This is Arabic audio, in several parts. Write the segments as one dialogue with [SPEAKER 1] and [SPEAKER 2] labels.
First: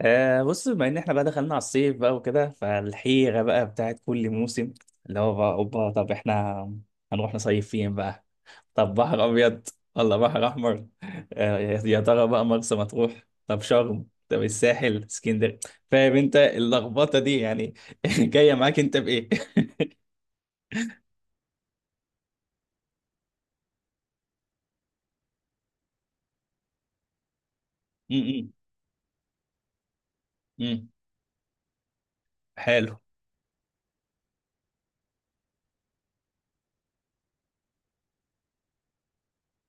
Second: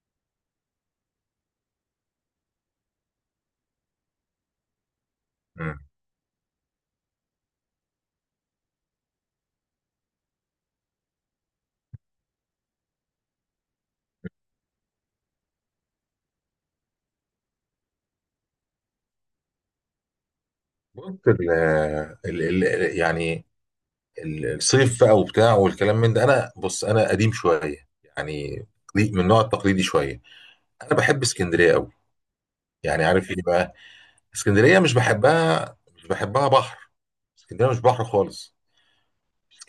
[SPEAKER 1] آه، بص، بما ان احنا بقى دخلنا على الصيف بقى وكده، فالحيرة بقى بتاعت كل موسم اللي هو بقى
[SPEAKER 2] مم.
[SPEAKER 1] اوبا، طب احنا هنروح نصيف فين بقى؟ طب بحر ابيض ولا بحر احمر؟ آه، يا ترى بقى مرسى مطروح، طب شرم، طب الساحل، اسكندريه. فاهم انت اللخبطة دي يعني؟ جاية معاك انت بايه؟
[SPEAKER 2] بص يعني الصيف بقى وبتاع والكلام من ده، انا بص انا قديم شويه
[SPEAKER 1] م- م-
[SPEAKER 2] يعني، من النوع التقليدي شويه.
[SPEAKER 1] م.
[SPEAKER 2] انا بحب اسكندريه قوي،
[SPEAKER 1] حلو.
[SPEAKER 2] يعني عارف ايه بقى. اسكندريه مش بحبها بحر، اسكندريه مش بحر خالص.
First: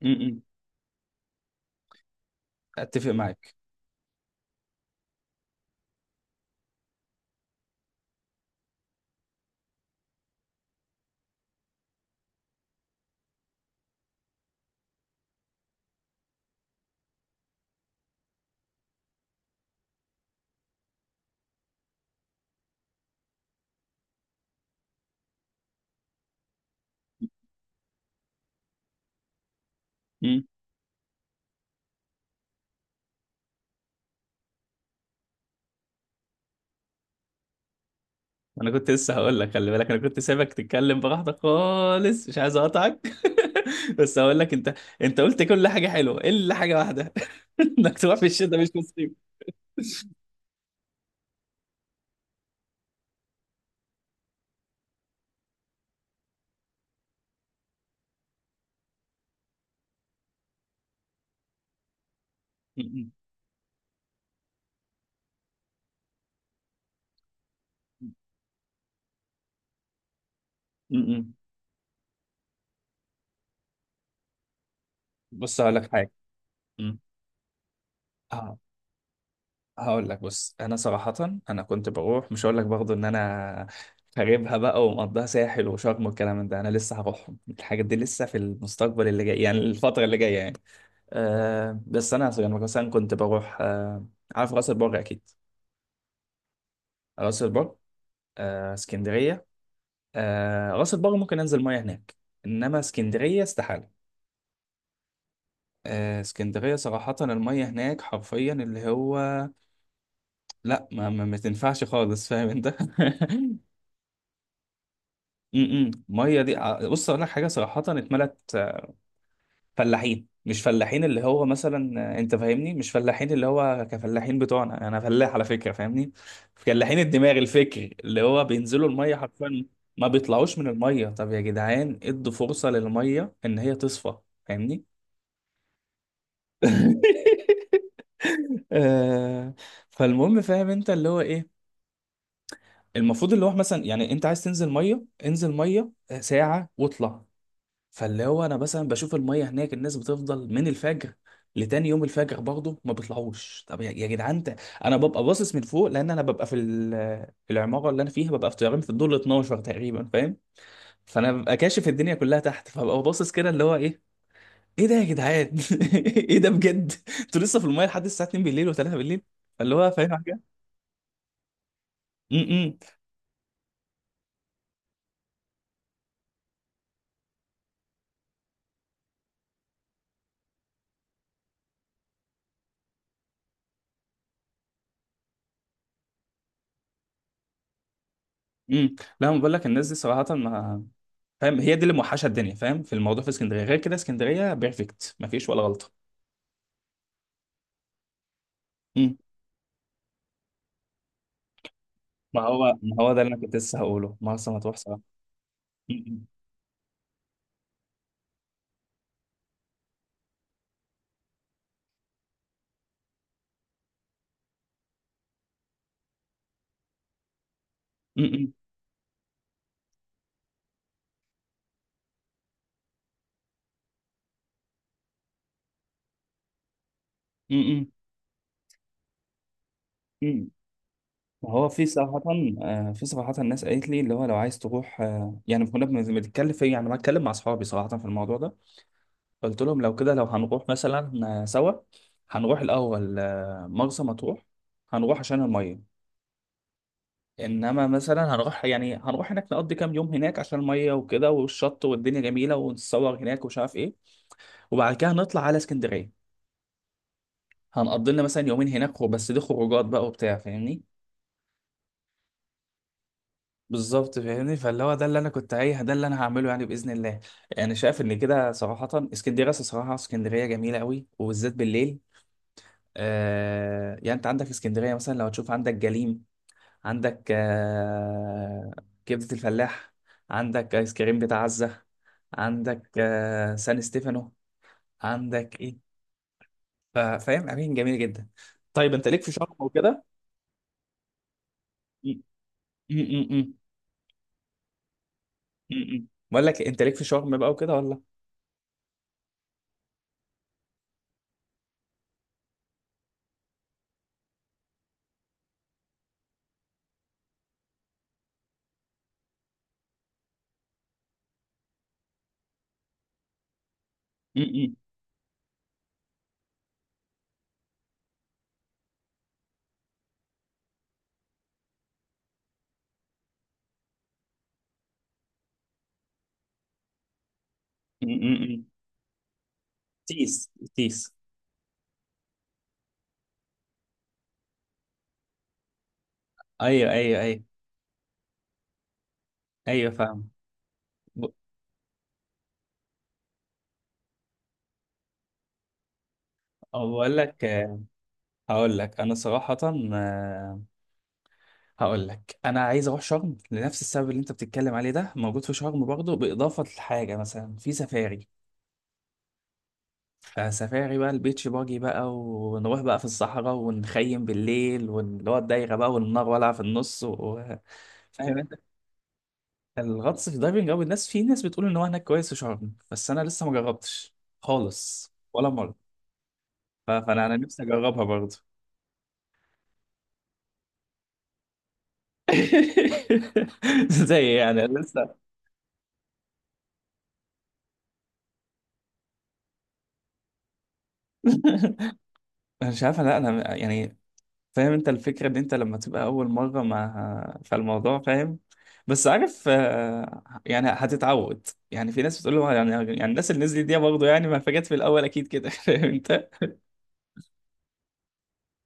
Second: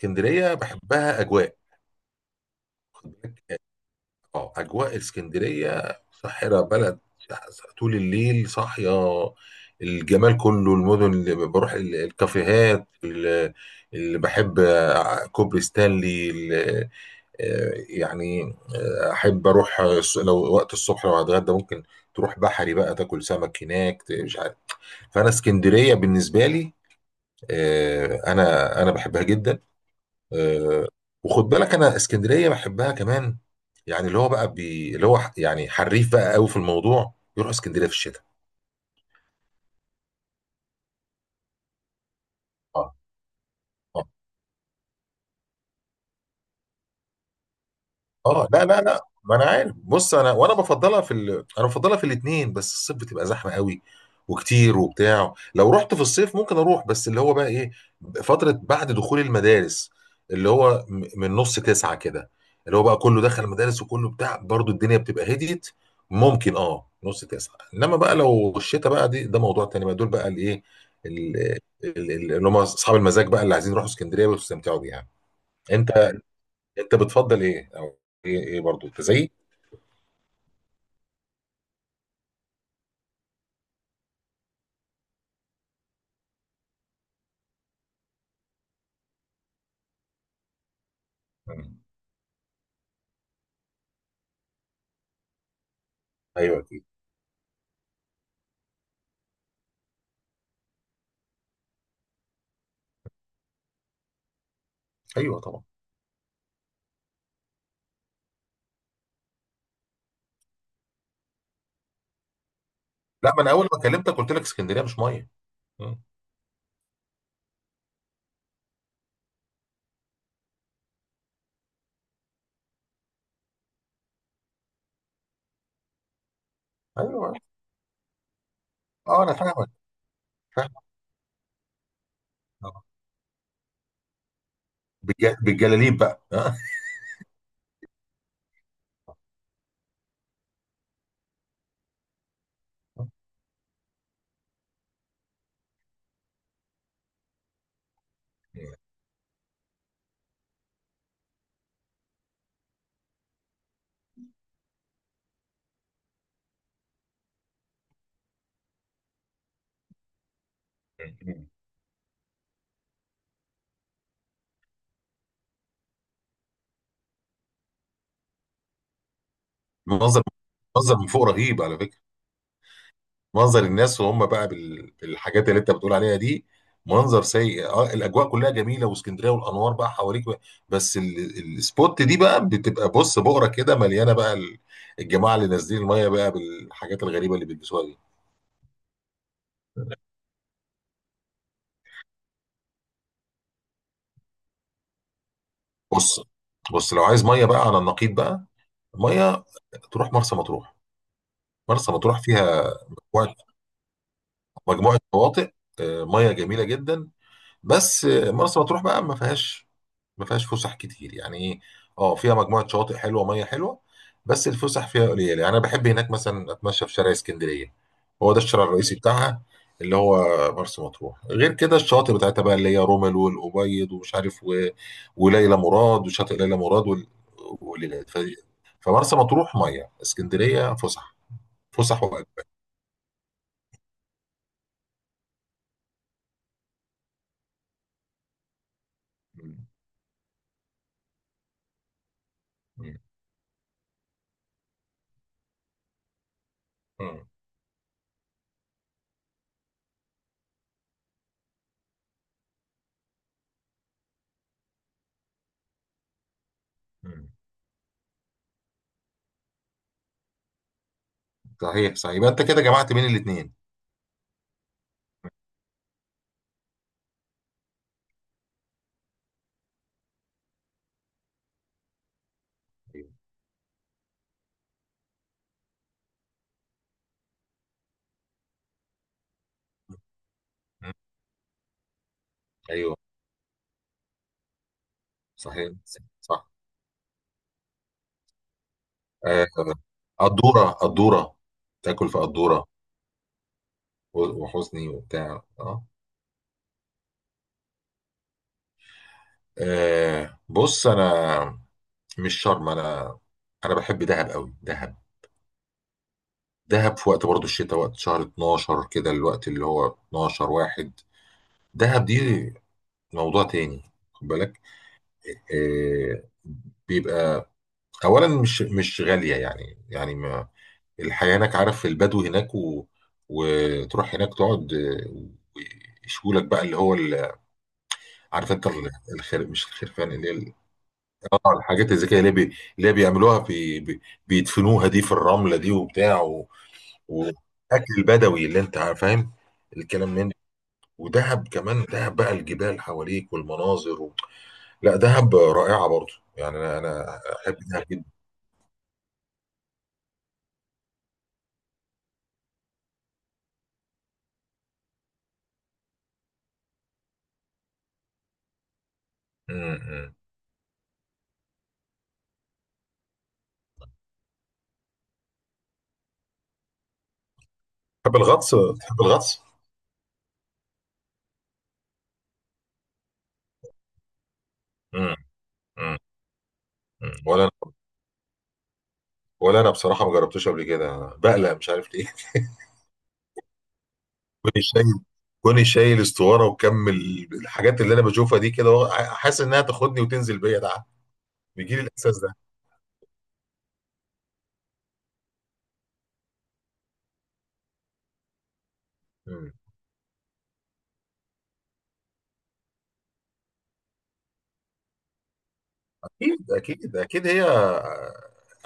[SPEAKER 1] م- م.
[SPEAKER 2] بحبها اجواء.
[SPEAKER 1] اتفق معاك.
[SPEAKER 2] اه اجواء اسكندريه ساحره، بلد طول الليل صاحيه. الجمال كله المدن اللي بروح الكافيهات اللي بحب، كوبري ستانلي يعني احب اروح، لو وقت الصبح، لو هتغدى ممكن تروح بحري بقى تاكل سمك هناك، مش عارف. فانا اسكندريه بالنسبه لي، آه، انا انا بحبها جدا. آه، وخد بالك انا اسكندريه بحبها كمان، يعني اللي هو بقى اللي هو يعني حريف بقى قوي في الموضوع، يروح اسكندريه في الشتاء.
[SPEAKER 1] انا كنت لسه هقول لك، خلي بالك انا كنت سايبك تتكلم براحتك خالص، مش عايز
[SPEAKER 2] اه،
[SPEAKER 1] اقطعك.
[SPEAKER 2] آه.
[SPEAKER 1] بس هقول لك انت، انت قلت كل حاجه حلوه الا حاجه واحده، انك تروح في
[SPEAKER 2] اه،
[SPEAKER 1] الشتاء
[SPEAKER 2] لا
[SPEAKER 1] مش
[SPEAKER 2] لا لا،
[SPEAKER 1] نصيب.
[SPEAKER 2] ما انا عارف. بص، انا بفضلها في الاثنين، بس الصيف بتبقى زحمه قوي وكتير وبتاع. لو رحت في الصيف ممكن اروح، بس اللي هو بقى ايه، فتره بعد دخول المدارس، اللي هو من نص تسعة كده، اللي هو بقى
[SPEAKER 1] م-
[SPEAKER 2] كله دخل المدارس وكله بتاع برضو الدنيا بتبقى هديت. ممكن نص تسعة، انما بقى لو الشتاء بقى دي، ده موضوع تاني بقى. دول بقى الايه
[SPEAKER 1] م- م.
[SPEAKER 2] ال- اللي هم اصحاب المزاج بقى، اللي عايزين يروحوا اسكندريه ويستمتعوا بيها.
[SPEAKER 1] بص هقول لك حاجه.
[SPEAKER 2] انت
[SPEAKER 1] م.
[SPEAKER 2] أنت بتفضّل إيه، أو إيه
[SPEAKER 1] اه،
[SPEAKER 2] برضه، أنت زيي؟
[SPEAKER 1] هقول لك، بص انا صراحه، انا كنت بروح، مش هقول لك برضه ان انا خاربها بقى ومقضيها ساحل وشرم والكلام من ده، انا لسه هروحهم الحاجات دي، لسه في المستقبل اللي جاي يعني، الفتره اللي جايه يعني.
[SPEAKER 2] إمم.
[SPEAKER 1] آه، بس انا مثلا كنت بروح. عارف راس البر اكيد؟
[SPEAKER 2] أيوه أكيد.
[SPEAKER 1] راس البر. آه، اسكندريه. آه، راس البر ممكن انزل ميه هناك، انما اسكندريه استحاله.
[SPEAKER 2] أيوه طبعًا.
[SPEAKER 1] آه، اسكندريه صراحه الميه هناك حرفيا اللي هو، لا ما تنفعش خالص، فاهم انت؟
[SPEAKER 2] لأ، ما أنا أول ما كلمتك قُلت لك اسكندرية مش مَيّة.
[SPEAKER 1] م- م.
[SPEAKER 2] إمم.
[SPEAKER 1] الميه دي بص اقول لك حاجه صراحه، اتملت فلاحين. مش فلاحين اللي هو مثلا، انت فاهمني، مش فلاحين اللي هو كفلاحين بتوعنا، انا فلاح على فكره فاهمني، فلاحين
[SPEAKER 2] أيوه.
[SPEAKER 1] الدماغ، الفكر اللي هو بينزلوا الميه
[SPEAKER 2] آه، أنا
[SPEAKER 1] حرفيا
[SPEAKER 2] فاهمك.
[SPEAKER 1] ما بيطلعوش من
[SPEAKER 2] فاهمك
[SPEAKER 1] الميه. طب يا جدعان ادوا فرصه
[SPEAKER 2] طبعًا.
[SPEAKER 1] للميه ان هي تصفى، فاهمني؟
[SPEAKER 2] بالجلاليب بقى. آه.
[SPEAKER 1] آه، فالمهم، فاهم انت اللي هو ايه، المفروض اللي هو مثلا يعني انت عايز تنزل ميه، انزل ميه ساعه واطلع. فاللي هو انا مثلا بشوف الميه هناك الناس بتفضل من الفجر لتاني يوم الفجر برضه ما بيطلعوش. طب يا جدعان، انا ببقى باصص من فوق، لان انا ببقى في العماره اللي انا فيها ببقى في طيارين، في الدور ال 12 تقريبا، فاهم؟
[SPEAKER 2] إمم،
[SPEAKER 1] فانا
[SPEAKER 2] إمم.
[SPEAKER 1] ببقى كاشف الدنيا كلها تحت، فببقى باصص كده اللي هو ايه، ايه ده يا جدعان، ايه ده بجد؟ انتوا لسه في الميه لحد الساعه 2 بالليل و3 بالليل، اللي هو فاهم
[SPEAKER 2] منظر
[SPEAKER 1] حاجه؟
[SPEAKER 2] منظر من فوق رهيب على فكرة.
[SPEAKER 1] امم.
[SPEAKER 2] منظر الناس وهُم بقى بالحاجات اللي أنت بتقول عليها دي، منظر سيء. الأجواء كلّها جميلة واسكندرية والأنوار بقى حواليك، و بس الspot دي بقى بتبقى بُص بُقرة كده مليانة بقى الجماعة اللي نازلين المَيّة بقى بالحاجات الغريبة اللي بيلبسوها دي.
[SPEAKER 1] لا ما بقول لك الناس دي صراحه ما، فاهم هي دي اللي موحشه الدنيا، فاهم في الموضوع؟ في اسكندريه غير كده اسكندريه بيرفكت، ما فيش ولا غلطه.
[SPEAKER 2] بص، بص لو عايز ميه بقى على النقيض بقى، ميه تروح مرسى مطروح. مرسى مطروح
[SPEAKER 1] ما
[SPEAKER 2] فيها
[SPEAKER 1] هو، ما هو ده اللي
[SPEAKER 2] مجموعه
[SPEAKER 1] انا كنت لسه هقوله، مرسى مطروح
[SPEAKER 2] مجموعة
[SPEAKER 1] صراحه.
[SPEAKER 2] شواطئ،
[SPEAKER 1] م-
[SPEAKER 2] ميه جميله جدا. بس مرسى مطروح بقى ما فيهاش فسح كتير، يعني ايه. اه فيها مجموعه شواطئ حلوه، ميه حلوه، بس الفسح فيها قليله. يعني انا بحب هناك مثلا اتمشى في شارع اسكندريه،
[SPEAKER 1] م-
[SPEAKER 2] هو ده
[SPEAKER 1] م-
[SPEAKER 2] الشارع الرئيسي بتاعها اللي هو. مرسى مطروح غير كده الشواطئ بتاعتها بقى اللي هي رمل والابيض ومش عارف، و... وليلى مراد وشاطئ ليلى مراد
[SPEAKER 1] م- م.
[SPEAKER 2] والليلات، فمرسى مطروح ميه،
[SPEAKER 1] م.
[SPEAKER 2] اسكندريه فسح.
[SPEAKER 1] ما هو في
[SPEAKER 2] فسح
[SPEAKER 1] صراحة،
[SPEAKER 2] واجواء.
[SPEAKER 1] آه، في صراحة الناس قالت لي اللي هو لو عايز تروح، آه، يعني كنا بنتكلم في، يعني بتكلم مع أصحابي صراحة في الموضوع ده. قلت
[SPEAKER 2] مم.
[SPEAKER 1] لهم لو كده، لو هنروح مثلا، آه، سوا، هنروح
[SPEAKER 2] مم.
[SPEAKER 1] الأول آه، مرسى مطروح، هنروح عشان المية.
[SPEAKER 2] مم.
[SPEAKER 1] إنما مثلا هنروح، يعني هنروح هناك نقضي كام يوم هناك عشان المية وكده، والشط والدنيا جميلة ونتصور هناك ومش عارف إيه، وبعد كده نطلع على اسكندرية،
[SPEAKER 2] مم.
[SPEAKER 1] هنقضي لنا مثلا يومين هناك، بس دي خروجات بقى وبتاع، فاهمني؟
[SPEAKER 2] صحيح، صحيح، يبقى انت كده جمعت بين الاثنين.
[SPEAKER 1] بالظبط فاهمني، فاللي هو ده اللي انا كنت عايز، ده اللي انا هعمله يعني باذن الله. انا شايف ان كده صراحه اسكندريه، أصل صراحه اسكندريه جميله قوي وبالذات بالليل.
[SPEAKER 2] ايوه.
[SPEAKER 1] آه يعني انت عندك اسكندريه مثلا لو تشوف، عندك جليم، عندك آه كبده الفلاح، عندك
[SPEAKER 2] مم.
[SPEAKER 1] ايس كريم بتاع عزه، عندك
[SPEAKER 2] أيوة.
[SPEAKER 1] آه سان ستيفانو، عندك
[SPEAKER 2] صحيح،
[SPEAKER 1] ايه،
[SPEAKER 2] صح.
[SPEAKER 1] فاهم اماكن جميله جدا. طيب انت ليك في
[SPEAKER 2] آه،
[SPEAKER 1] شرم وكده؟
[SPEAKER 2] قدورة، قدورة تاكل في
[SPEAKER 1] م-
[SPEAKER 2] قدورة
[SPEAKER 1] م- م- م.
[SPEAKER 2] وحزني وبتاع.
[SPEAKER 1] بقول لك انت ليك في شرم بقى وكده ولا؟
[SPEAKER 2] بص انا مش شرم. انا بحب دهب قوي، دهب. دهب في وقت برضو الشتاء، وقت شهر 12 كده، الوقت اللي هو 12 واحد، دهب دي موضوع تاني. خد
[SPEAKER 1] م-
[SPEAKER 2] بالك
[SPEAKER 1] م-
[SPEAKER 2] آه، بيبقى اولا مش غالية يعني، ما الحياة هناك، عارف البدو هناك، و... وتروح هناك تقعد، ويشوا لك بقى اللي هو،
[SPEAKER 1] م- م-
[SPEAKER 2] عارف
[SPEAKER 1] م.
[SPEAKER 2] انت الخير، مش الخرفان اللي هي
[SPEAKER 1] تيس تيس.
[SPEAKER 2] الحاجات الذكيه اللي هي اللي هي بيعملوها بيدفنوها دي في الرمله دي وبتاع، و...
[SPEAKER 1] ايوه ايوه ايوه.
[SPEAKER 2] واكل بدوي اللي انت فاهم
[SPEAKER 1] ايوه
[SPEAKER 2] الكلام
[SPEAKER 1] فاهم.
[SPEAKER 2] من ده.
[SPEAKER 1] ب-
[SPEAKER 2] ودهب كمان، دهب بقى الجبال حواليك والمناظر. و... لا دهب رائعه برضو يعني، انا
[SPEAKER 1] أو بقول لك
[SPEAKER 2] احب
[SPEAKER 1] آه،
[SPEAKER 2] دهب جدا.
[SPEAKER 1] هقول لك انا صراحة، آه، هقول لك انا عايز اروح شرم لنفس السبب اللي انت بتتكلم عليه، ده موجود في شرم برضه، باضافة لحاجة مثلا في سفاري.
[SPEAKER 2] امم.
[SPEAKER 1] فسفاري بقى، البيتش باجي بقى، ونروح بقى في الصحراء ونخيم بالليل، واللي هو الدايرة بقى والنار والعة في النص و...
[SPEAKER 2] تحب
[SPEAKER 1] فاهم؟
[SPEAKER 2] الغطس؟ تحب الغطس.
[SPEAKER 1] الغطس في الدايفنج، او الناس في، ناس بتقول ان هو هناك كويس في شرم، بس انا لسه ما جربتش خالص
[SPEAKER 2] امم.
[SPEAKER 1] ولا مره.
[SPEAKER 2] امم.
[SPEAKER 1] فانا انا
[SPEAKER 2] ولا انا
[SPEAKER 1] نفسي اجربها برضه.
[SPEAKER 2] ولا انا بصراحه ما جربتوش قبل كده، بقلق مش عارف ليه.
[SPEAKER 1] زي يعني
[SPEAKER 2] كوني شايل
[SPEAKER 1] لسه.
[SPEAKER 2] كوني شايل استواره وكمل. الحاجات اللي انا بشوفها دي كده، هو حاسس انها تاخدني وتنزل بيا ده، بيجي لي الاحساس ده.
[SPEAKER 1] انا مش عارف، لا انا يعني، فاهم انت الفكره ان انت لما تبقى اول مره مع فالموضوع فاهم، بس عارف
[SPEAKER 2] مم.
[SPEAKER 1] آه، يعني هتتعود، يعني في ناس بتقول له يعني، يعني الناس اللي نزلت دي برضه يعني ما فاجأت في الاول اكيد كده، فاهم انت؟
[SPEAKER 2] اكيد اكيد اكيد، هي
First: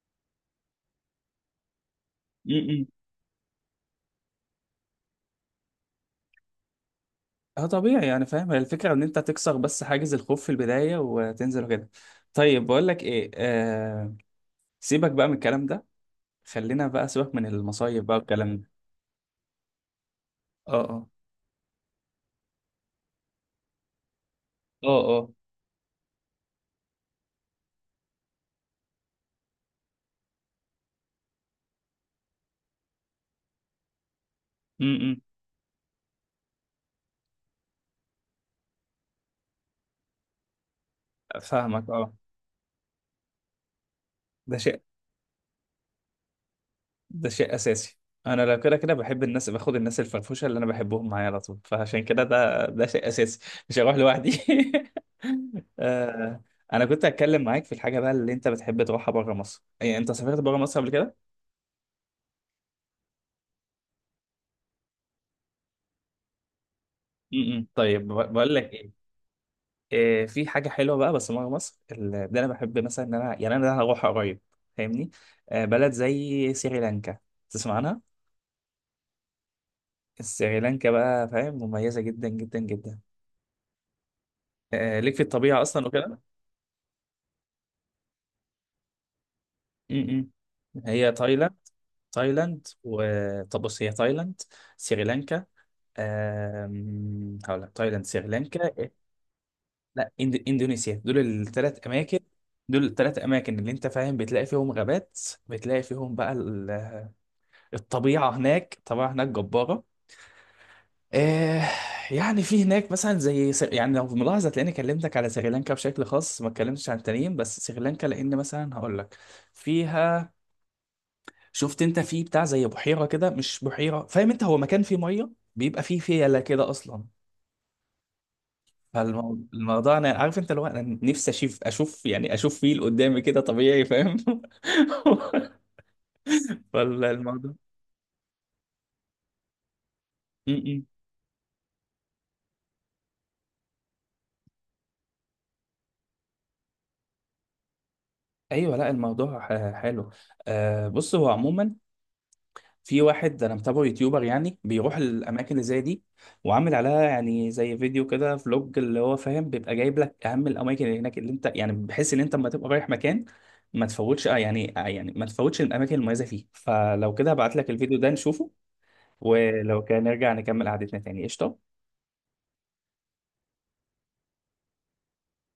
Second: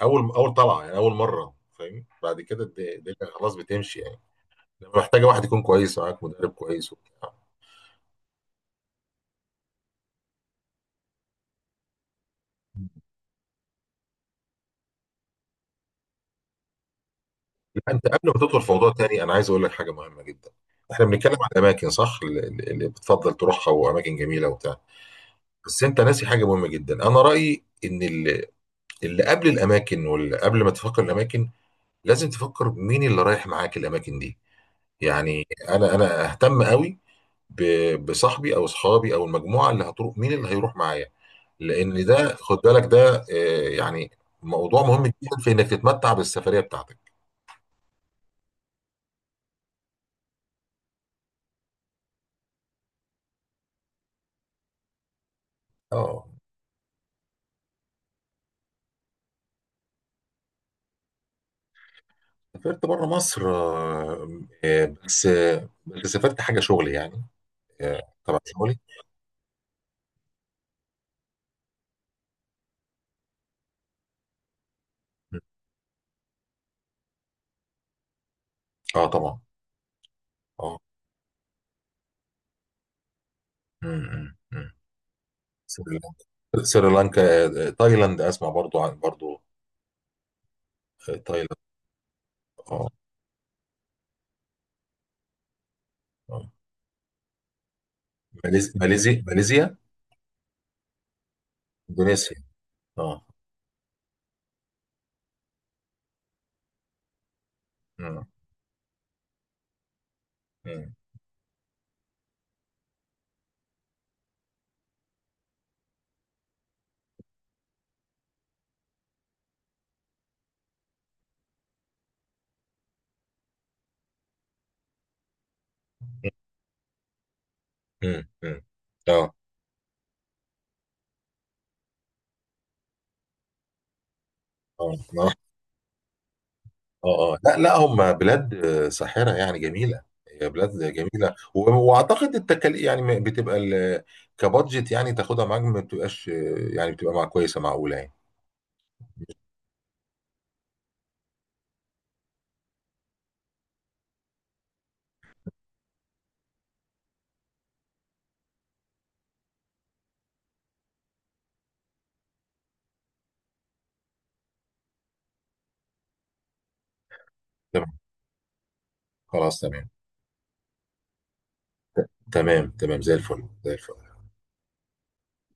[SPEAKER 2] اول اول طلعه يعني، اول مره. فاهم، بعد كده الدنيا خلاص بتمشي يعني، لما محتاجه واحد يكون كويس معاك، مدرب كويس وبتاع.
[SPEAKER 1] اه طبيعي يعني، فاهم هي الفكرة ان انت تكسر بس حاجز الخوف في البداية وتنزل وكده. طيب بقول لك ايه، آه، سيبك بقى من الكلام ده، خلينا بقى، سيبك من
[SPEAKER 2] لا
[SPEAKER 1] المصايب
[SPEAKER 2] انت
[SPEAKER 1] بقى
[SPEAKER 2] قبل ما
[SPEAKER 1] والكلام
[SPEAKER 2] تدخل
[SPEAKER 1] ده.
[SPEAKER 2] في موضوع تاني، انا عايز اقول لك حاجه مهمه جدا.
[SPEAKER 1] اه
[SPEAKER 2] احنا
[SPEAKER 1] اه.
[SPEAKER 2] بنتكلم عن اماكن، صح؟ اللي بتفضل تروحها، واماكن جميله وبتاع.
[SPEAKER 1] اه اه.
[SPEAKER 2] بس انت ناسي حاجه مهمه جدا. انا رايي ان ال اللي قبل الاماكن، واللي قبل ما تفكر الاماكن، لازم تفكر مين اللي رايح معاك الاماكن دي.
[SPEAKER 1] امم.
[SPEAKER 2] يعني انا اهتم قوي بصاحبي او اصحابي او المجموعه اللي هتروح، مين اللي هيروح معايا.
[SPEAKER 1] فاهمك
[SPEAKER 2] لان
[SPEAKER 1] اه.
[SPEAKER 2] ده خد بالك ده يعني
[SPEAKER 1] ده شيء،
[SPEAKER 2] موضوع مهم جدا في انك تتمتع بالسفريه بتاعتك.
[SPEAKER 1] ده شيء اساسي. انا لو كده كده بحب الناس، باخد الناس الفرفوشة اللي انا بحبهم معايا على طول، فعشان كده ده شيء اساسي، مش هروح لوحدي.
[SPEAKER 2] اه.
[SPEAKER 1] آه. انا كنت هتكلم معاك في الحاجة بقى اللي انت بتحب تروحها بره مصر، يعني انت سافرت بره مصر قبل كده؟
[SPEAKER 2] سافرت بره مصر، بس سافرت حاجه شغل يعني.
[SPEAKER 1] م- م. طيب،
[SPEAKER 2] تبع
[SPEAKER 1] بقول لك
[SPEAKER 2] شغلي.
[SPEAKER 1] ايه، إيه، في حاجه حلوه بقى بس بره مصر اللي انا بحب، مثلا ان انا يعني انا هروح قريب فاهمني، آه، بلد زي سريلانكا، تسمع عنها؟
[SPEAKER 2] اه طبعا. اه.
[SPEAKER 1] سريلانكا بقى فاهم، مميزه جدا جدا جدا،
[SPEAKER 2] م.
[SPEAKER 1] آه، ليك في الطبيعه اصلا
[SPEAKER 2] سريلانكا
[SPEAKER 1] وكده.
[SPEAKER 2] سريلانكا، تايلاند، اسمع برضو عن برضو.
[SPEAKER 1] م- م. هي
[SPEAKER 2] تايلاند.
[SPEAKER 1] تايلاند، تايلاند
[SPEAKER 2] اه،
[SPEAKER 1] و، طب بص هي تايلاند، سريلانكا،
[SPEAKER 2] آه.
[SPEAKER 1] آم، هقول لك تايلاند،
[SPEAKER 2] ماليزيا،
[SPEAKER 1] سريلانكا،
[SPEAKER 2] ماليزيا، ماليزيا،
[SPEAKER 1] لا، اندونيسيا، دول الثلاث اماكن،
[SPEAKER 2] اندونيسيا.
[SPEAKER 1] دول الثلاث
[SPEAKER 2] اه.
[SPEAKER 1] اماكن اللي انت فاهم بتلاقي فيهم غابات، بتلاقي فيهم بقى
[SPEAKER 2] مم.
[SPEAKER 1] الطبيعه هناك، الطبيعه هناك جباره.
[SPEAKER 2] مم.
[SPEAKER 1] آه، يعني في هناك مثلا زي يعني لو ملاحظه تلاقيني كلمتك على سريلانكا بشكل خاص، ما اتكلمتش عن التانيين بس سريلانكا، لان مثلا هقول لك فيها، شفت انت في بتاع زي بحيره كده، مش بحيره، فاهم انت، هو مكان فيه ميه، بيبقى فيه فيله كده اصلا،
[SPEAKER 2] مم. مم. اه،
[SPEAKER 1] فالموضوع انا عارف انت، لو انا نفسي اشوف، اشوف يعني اشوف فيل قدامي كده طبيعي فاهم.
[SPEAKER 2] اه، اه، اه، آه.
[SPEAKER 1] فالموضوع،
[SPEAKER 2] لا، لا، هم بلاد ساحرة يعني جميلة. هي
[SPEAKER 1] م-
[SPEAKER 2] بلاد
[SPEAKER 1] م.
[SPEAKER 2] جميلة، واعتقد التكاليف يعني بتبقى كبادجت يعني تاخدها معاك، ما بتبقاش يعني بتبقى مع كويسة، معقولة يعني.
[SPEAKER 1] ايوه لا الموضوع حلو. آه بص هو عموما، في واحد انا متابعه، يوتيوبر يعني، بيروح الاماكن اللي زي دي، وعامل عليها يعني زي فيديو كده، فلوج، اللي هو فاهم بيبقى جايب لك اهم الاماكن اللي هناك، اللي انت يعني بحيث ان انت لما تبقى رايح مكان ما تفوتش آه يعني، آه يعني ما تفوتش الاماكن المميزه فيه، فلو كده هبعت لك
[SPEAKER 2] تمام.
[SPEAKER 1] الفيديو ده نشوفه،
[SPEAKER 2] خلاص
[SPEAKER 1] ولو
[SPEAKER 2] تمام.
[SPEAKER 1] كان نرجع نكمل قعدتنا تاني قشطة.
[SPEAKER 2] تمام، تمام، زي الفل، زي الفل.